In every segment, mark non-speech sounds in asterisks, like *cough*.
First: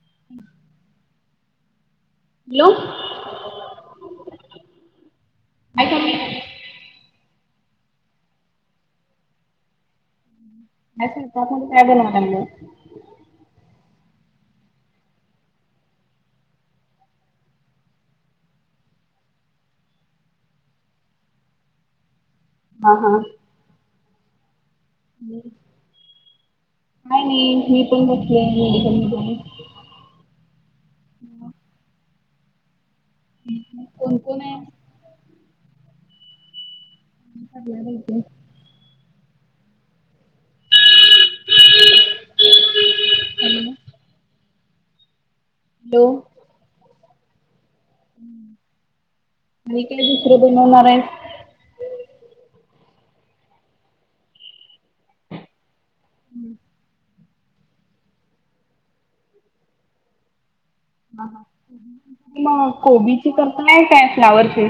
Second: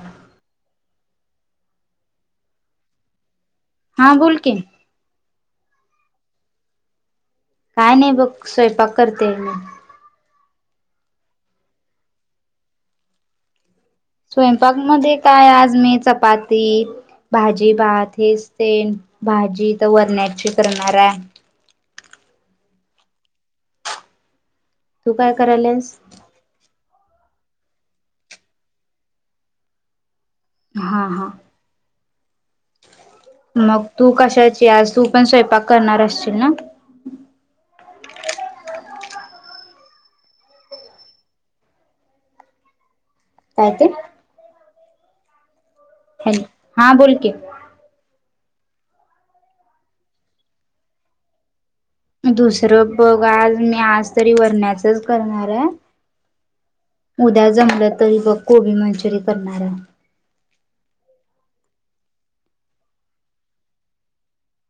*inaudible* Hello. हां बोल की. आईका की काय नाही बग, स्वयंपाक करते मी. काय स्वयंपाक मध्ये काय बनवालागलाय? स्वयंपाक मध्ये काय आज मी चपाती भाजी, भात हेच तेन. भाजी आता वरण्याची करणाराय. हा हा. तू काय कराल्यास? काय नई मी पण बसले मेडिकल मध्ये. हा हा. मग तू कोण कोण आहे? कशाची, आज तू पण स्वयंपाक करणार असशील ना? मी करणार हाय की. काय ते? हॅलो हा बोल की. हम्म, आणि काय दुसरं बनवणार हाईस? दुसरं बघ आज मी आज तरी वरण्याचच करणाराय. हम्म. उद्या जमलं तरी बग कोबी मंचुरी करणाराय. हा हा. मग कोबीची करताय काय फ्लावरची?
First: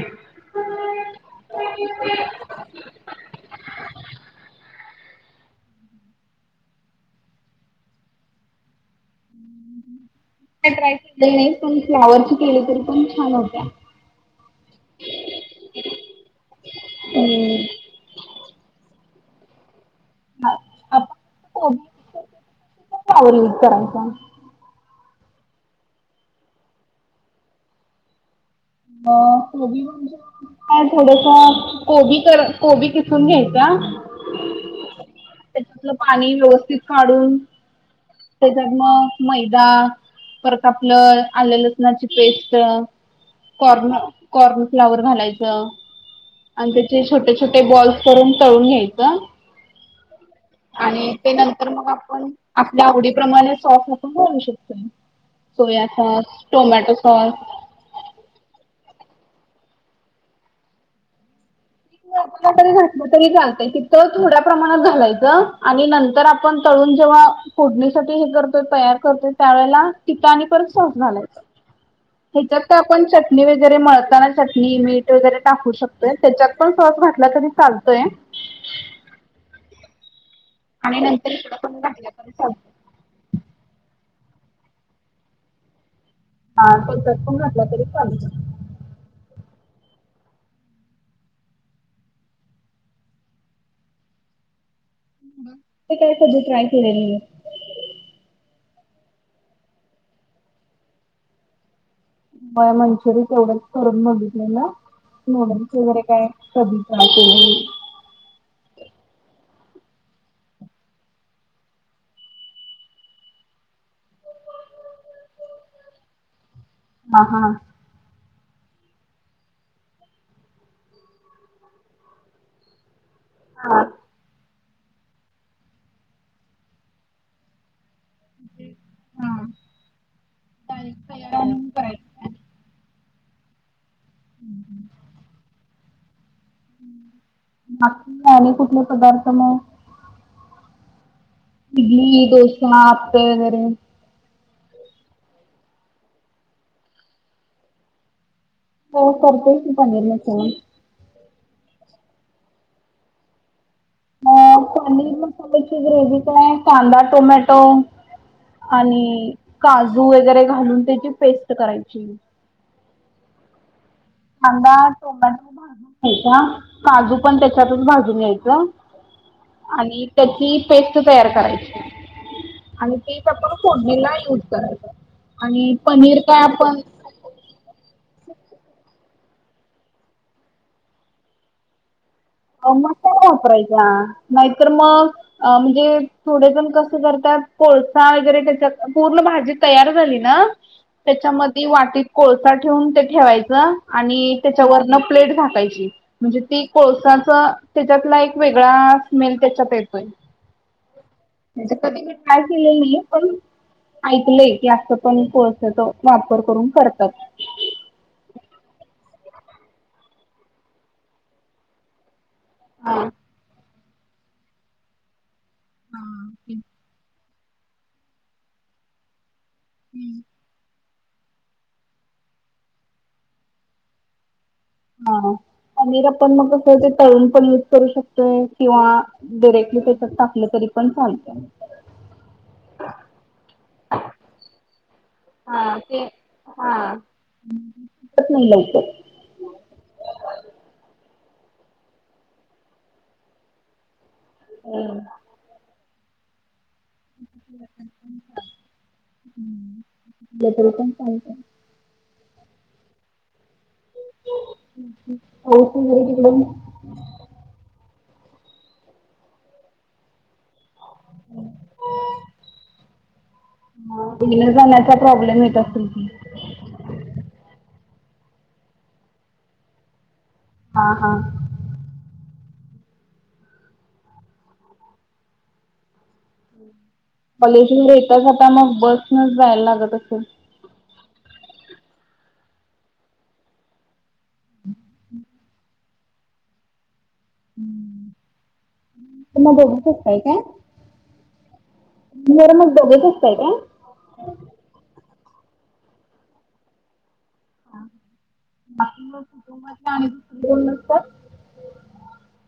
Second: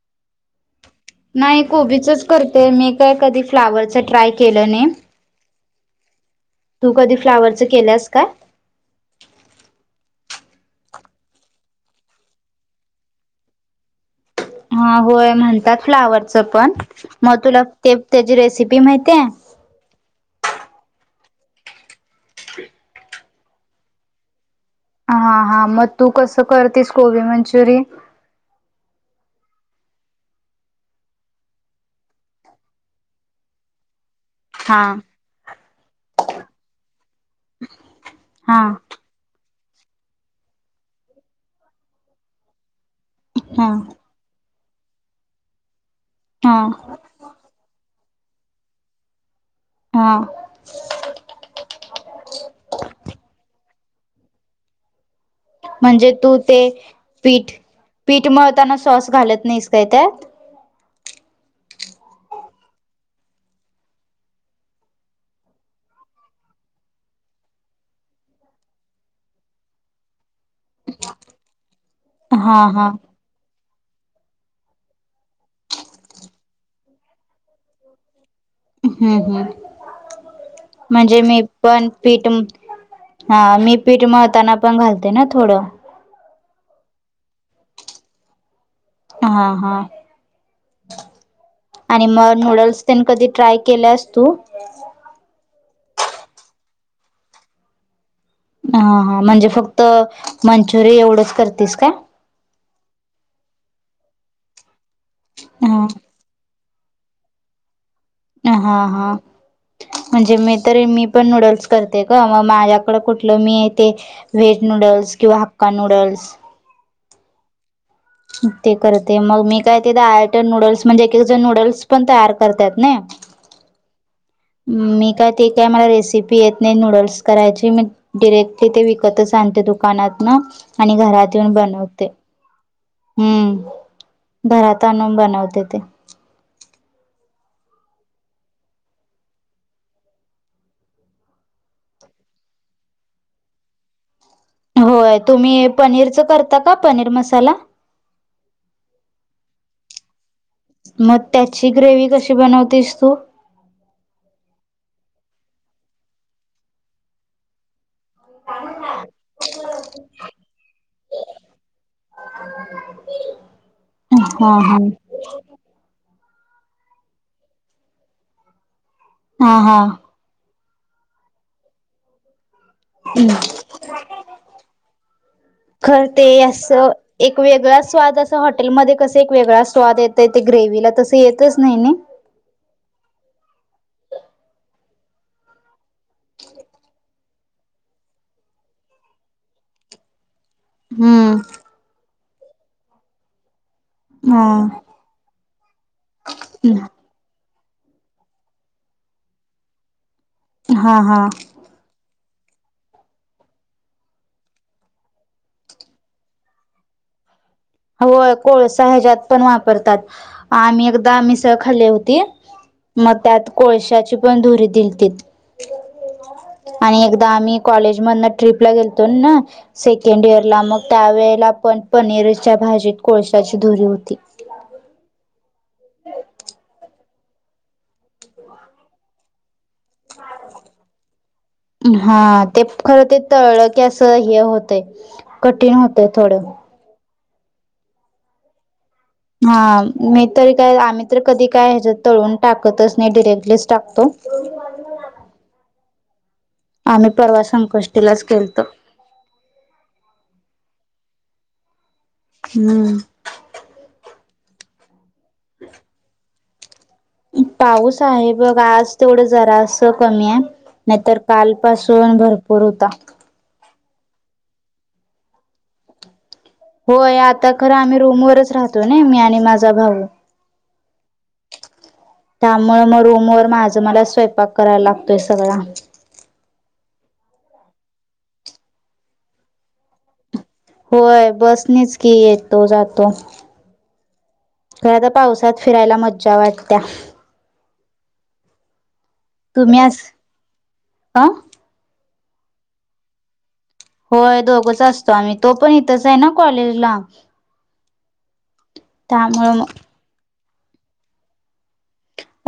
नाही, कोबीचच करते मी काय कधी फ्लावरच ट्राय केलं नई. तू कधी फ्लावरच केल्यास काय? *inaudible* मी काय ट्राय केली नाही. पण फ्लावरची केले तरी पण छान होत्या. हा होय म्हणतात फ्लावरच पण, मग तुला हम्म. ते त्याची रेसिपी माहितीय? *unintelligible* फ्लॉवर यूज करायचा. हा हा, मग तू कसं करतीस कोबी मंचुरि? कोबी म्हणजे काय थोडस कोबी कर कोबी किसून घ्यायचा. हा त्याच्यातलं पाणी व्यवस्थित काढून हा त्याच्यात मग मैदा दा परत आपलं आलं लसणाची पेस्ट हा कॉर्न कॉर्न फ्लावर घालायचं हा आणि त्याचे छोटे छोटे बॉल्स करून तळून घ्यायचं. हा आणि ते नंतर मग आपण आपल्या आवडीप्रमाणे सॉफ्ट करू शकतेय. म्हणजे तू ते सॉस पीठ पीठ मळताना सॉस घालत नाहीस काय त्यात, तरी घातलं तरी चालतय क थोड्या प्रमाणात घालायचं आणि नंतर आपण तळून ण जेव्हा फोडणीसाठी हे करतोय तयार करतोय त्यावेळेला तित आणि परत सॉस घालायच. त्याच्यात हा तर हा. आपण चटणी वगैरे मळताना चटणी मीठ वगैरे टाकू शकतोय त्याच्यात पण सॉस घातला तरी चालतोय. हम्म हम्म आणि म्हणजे नंतर मी इकडं पण घातला पीठ तरी चालतोय. हा मी पीठ म मळताना पण घालते ना थोडं *unintelligible* हा हा आणि मग नूडल्स त्यांने कधी ट्राय केलेयस तू *unintelligible* हा हा म्हणजे फक्त मंचुरिय एवढंच करतेस का? म मंचुरी एवढंच करून बघितले ना मु हा वगैरे काय कधी ह श *inaudible* हा हा म्हणजे मी तर मी पण नूडल्स करते का मग माझ्याकड कुठलं मी ते व्हेट न नूडल्स किंवा हक्का नूडल्स ह हा ते करते मग मी काय तेथ आयट नूडल्स म्हणजे एके जण नूडल्स पण तयार करतात ना हा मी काय ते काय मला रेसिपी येत नाही नूडल्स करायची म डिरेक्टली ते विकतच हा. आणते दुकानातन आणि डाळीची घरात तयारी येऊन आणून बनवते. करायची हम्म घरात आणून बनवते ते आणि कुठले पदार्थ मग इडली, डोसा, आप्पे वगैरे होय तुम्ही पनीरच करता का पनीर मसाला हो करतोय की पनीर मसाला मग त्याची ग्रेवी कशी बनवतेस तू? अ पनीर मसाल्याची ग्रेवी काय कांदा, टोमॅटो आणि काजू वगैरे घालून त्याची पेस्ट करायची. हा कांदा, हा टोमॅटो भाजून घ्यायचा. काजू पण त्याच्यातच भाजून घ्यायच. हा आणि हा त्यांची पेस्ट तयार करायची. आणि ते आपण फोडनिला युज करायचं. आणि खर पनीर ते काय अस आपण एक वेगळा स्वाद अस हॉटेलमध्ये कस एक वेगळा स्वाद येतय ते ग्रेवीला तस येतच नाही नइ मग त्या नाही वापरायच्या नाहीतर मग म्हणजे थोडे जण कस करत्यात कोळसा वगैरे त्याच्या पूर्ण भाजी तयार झाली ना हम्म त्याच्यामध्ये वाटीत कोळसा ठेवून ते ठेवायच. आणि हा त्याच्यावरन प्लेट झाकायची म्हणजे ती कोळसा त्याच्यातला एक वेगळा स्मेल त्याच्यात येतोय. हा हा म्हणे कधी मी ट्राय केलेली नाही पण ऐकलय की असं पण कोळशाचा वापर करून करतात. व्हय, कोळसा ह्यज्यात पण वापरतात. आम्ही एकदा मिसळ खाल्ली होती. हा मग त्यात कोळशाची पण धुरी दिलतीत आणि एक दा आम्ही कॉलेजमदन ट्रिप ला गेलतो ना सेकंड इयरला मग त्यावेेळेला पण पनीरच्या भाजीत कोळशाची धुरी हुती. आ हां. पनीर पण मग *unintelligible* तळून पण युज करू शकतोय किंवा डिरेक्ट *unintelligible* टाकलं तरी पण चालतय. हां ते खरं ते तळल की अस हे व्हतंय. कठीण हा ते होतय थोडं *unintelligible* हा मी तरी काय आम्ही तर कधी काय हे तळून टाकतच नाही डिरेक्टच टाकतो. हम्म. आम्ही परवा संकष्टीलाच केलतो. आणि काय? हूं. पाऊस वगैरे तिकड मग? पाऊस आहे, बघ आज तेवढं जरासं कमी हाय. नाहीतर कालपासून भरपूर हुता. मग *unintelligible* प्रॉब्लेम येत असल की होय आता खरं आम्ही रूमवरच राहतोय नइ, मी आणि माझा भाऊ. आ हां. त्यामुळं म रूमवर माझं मला स्वयंपाक करायला लागतोय सगळा. कॉलेजमधे येता जाता मग बसनच जायला लागत असल. व्हय. बसनीच की येतो जातो. खर, पावसात फिरायला मज्जा वाटतीया. तुम्ही दोघच असताय काय? अ रूमवर मग दोघच असताय का? स्वामी, तो पण इथच हाय ना कॉलेजला. त्यामुळे मग *unintelligible*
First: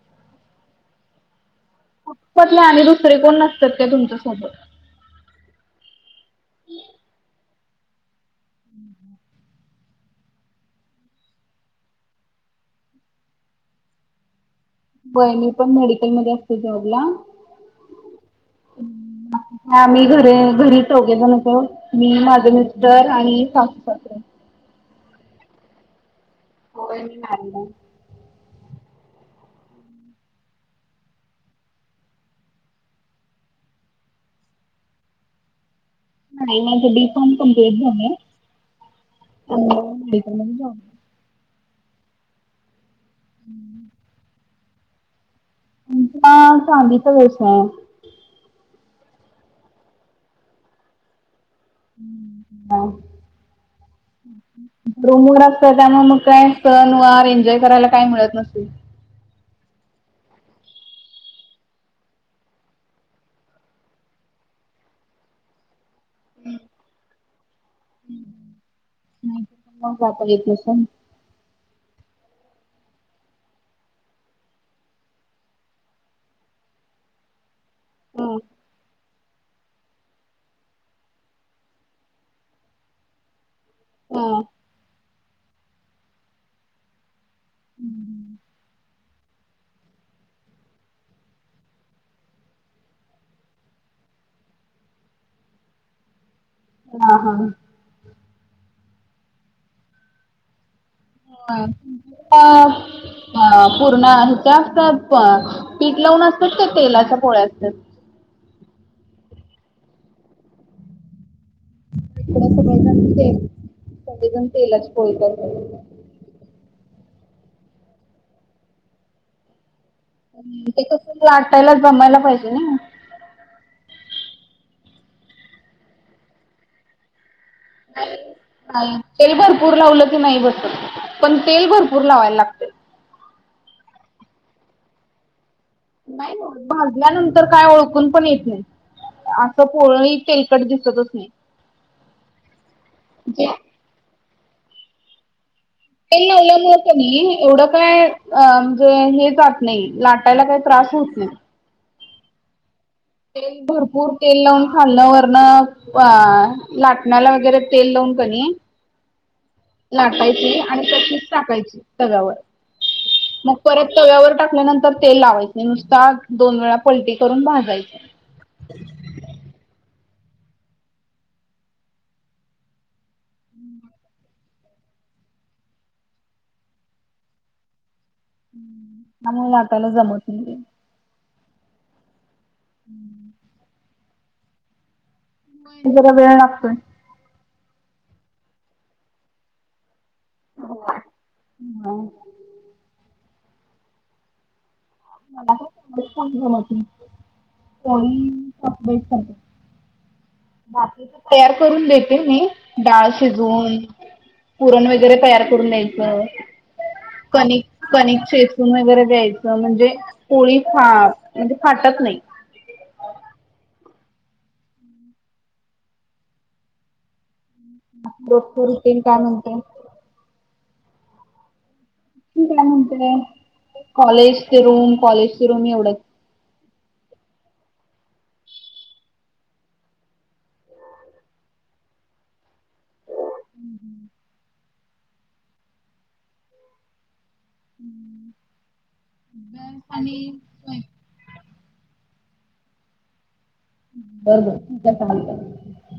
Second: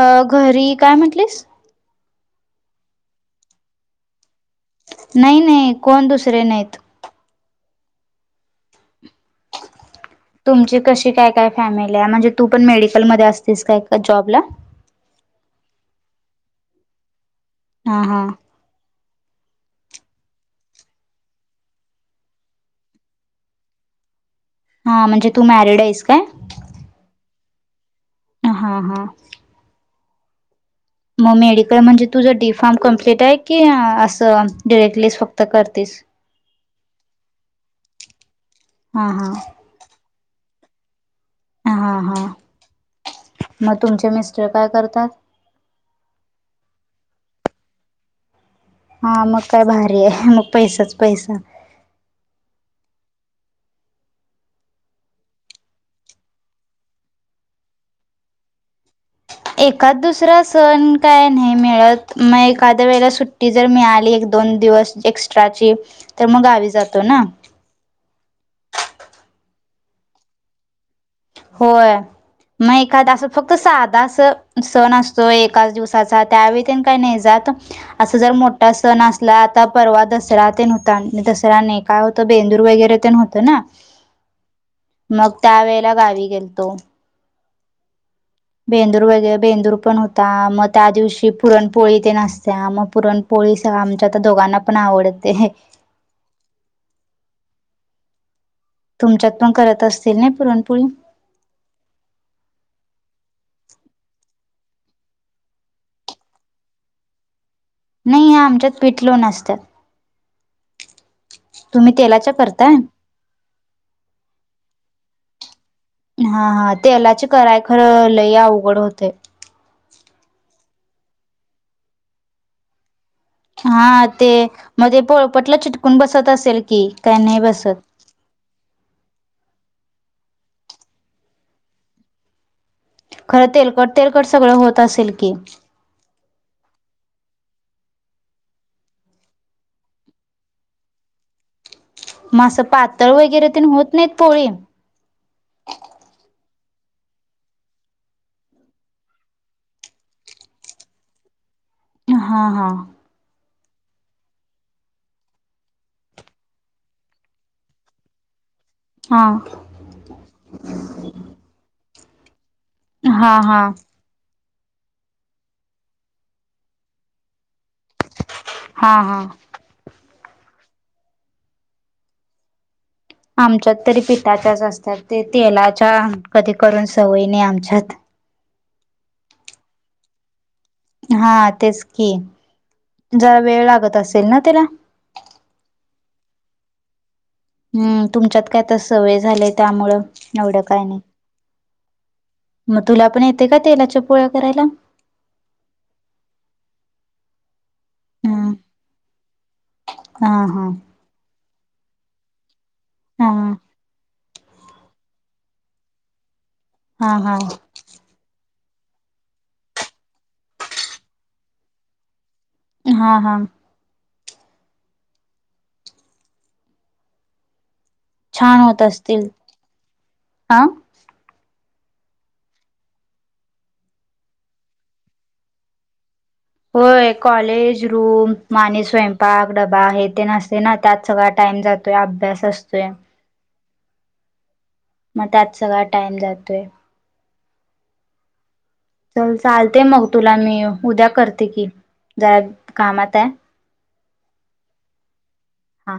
अं घरी काय म्हटलीस? *unintelligible* दुसरे कोण नसतात काय तुमच्यासोबत? नाइ नाई, कोण दुसरे नाहीत. *inaudible* तुमची कशी काय काय फॅमिली आहे म्हणजे तू पण मेडिकलमध्ये असतीस काय का जॉबला? वहिणी पण मेडिकल मध्ये असते जॉबला. हां हां. ह आम्ही घर घरी चौघेच नको मी माझं मिस्टर आणि सासर हो हा म्हणजे तू मॅरिड आहेस काय हो का अ हां हां. मग मेडिकल म्हणजे तुझं डी फॉर्म कंप्लीट हाय की असं डिरेक्टलीच फक्त करतेस? *unintelligible* हा हा *unintelligible* हां हां, म तुमचे मिस्टर काय करतात? आमचा चांदीचा व्यवसाय. हां मग काय भारी हाय म पैसाच पैसा. हां. रूमवर असतय त्यामुळे मग काय सण वार एन्जॉय करायला काय मिळत नसतय. एकाद दुसरा सण काय नाही मिळत, मग एखाद्या वेळेला सुट्टी जर मिळाली एक दोन दिवस एक्स्ट्राचे तर मग गावी जातो ना. *unintelligible* होय मग एखादा अस फक्त साधा अस सण असतो एकाच दिवसाचा त्यावेळी ते काही नाही जात असं जर हा मोठा सण असत ला आता परवा दसरा ते न होता दसरा्या न काय होत बेंदूर वगैरे ते न होतं ना हा मग त्या वेळेला गावी गेलतो भेंदूर वगरे भेंदूर पण होता मग त्या दिवशी पुरणपोळी ते नसत मग पुरणपोळी *inaudible* ळीस आमच्या दोघांना पण आवडते ह हा तुमच्यात पण करत असतील ना पुरणपोळी पूर्ण आहे जास्त पीठ लावून असतात ते तेलाच्या पोळ्या असतात? नाही या आमच्यात पिठ लो न असतात इकड सडेजण ते सगडेजण तेलाच पळतात हा हा तेलाचे कराय खरं लय अवघड होते ते कला आटायलाच जमायला पाहिजे ना हा ते मध्ये पोळपटला चिटकून बसत असेल की काही नाही बसत तेल भरपूर लावल नाही बसत पण तेल भरपूर लावायला लागते खरं तेलकट तेलकट सगळं होत असेल की नाही भाजल्यानंतर काय ओळखून पण येत नाही असं पर्ही तेलकट दिसतच नाही मग असं पातळ जे वगैरे ते होत नाहीत पोळी तेल लावल्यामुळे एवढं काय अ म्हणजे हे जात नाही लाटायला काही त्रास होत नाही हा हा तेल भरपूर तेल लावून खालणं वरण अ लाटण्याला वगैरे तेल लावून कणी हा लाटायची आणि चच टाकायची तगावर हा मग हा परत तव्यावर टा आपल्या नंतर तेल लावायचं नुसता दोन वेळा पलटी करून भाजायचे हा हा आमच्यात तरी पिठाच्याच असतात ते तेलाच्या कधी करून सवयी नाही आमच्यात आ म वाटाला जमवत हा तेच की जरा वेळ लागत असेल ना त्याला जरा वेळ लागतोय हम्म तुमच्यात कायता सवय झालंय त्यामुळं एवढं काय नाही. हा मग तुला पण येते का तेलाच्या पोळ्या करायला. मला काम कोणी हम्म. अपेट करत. हा हा. भाकी तर तयार करून देते मी डाळ हा शिजवून पुरण वगैरे तयार करून द्यायचं हा हा. कणिक कनिक श वगैरे द्यायचं म्हणजे पोळी फा म्हणजे फाटत नाही हा हा छान भोपूरी होत तीन टाम असतील. होते हा. काय म्हणतय कॉलेजचे रूम कॉलेजचे रूम एवढच हो कॉलेज रूम माने स्वयंपाक डबा हे ते नसते ना त्यात सगळ टा जातोय अभ्यास असतोय हम्म हम् मग त्यात सगळा टाइम जातोय हम्म चल चालते मग तुला मी उद्या करते कि जरा कामात आहे. बरोबर ठीक चालत हा.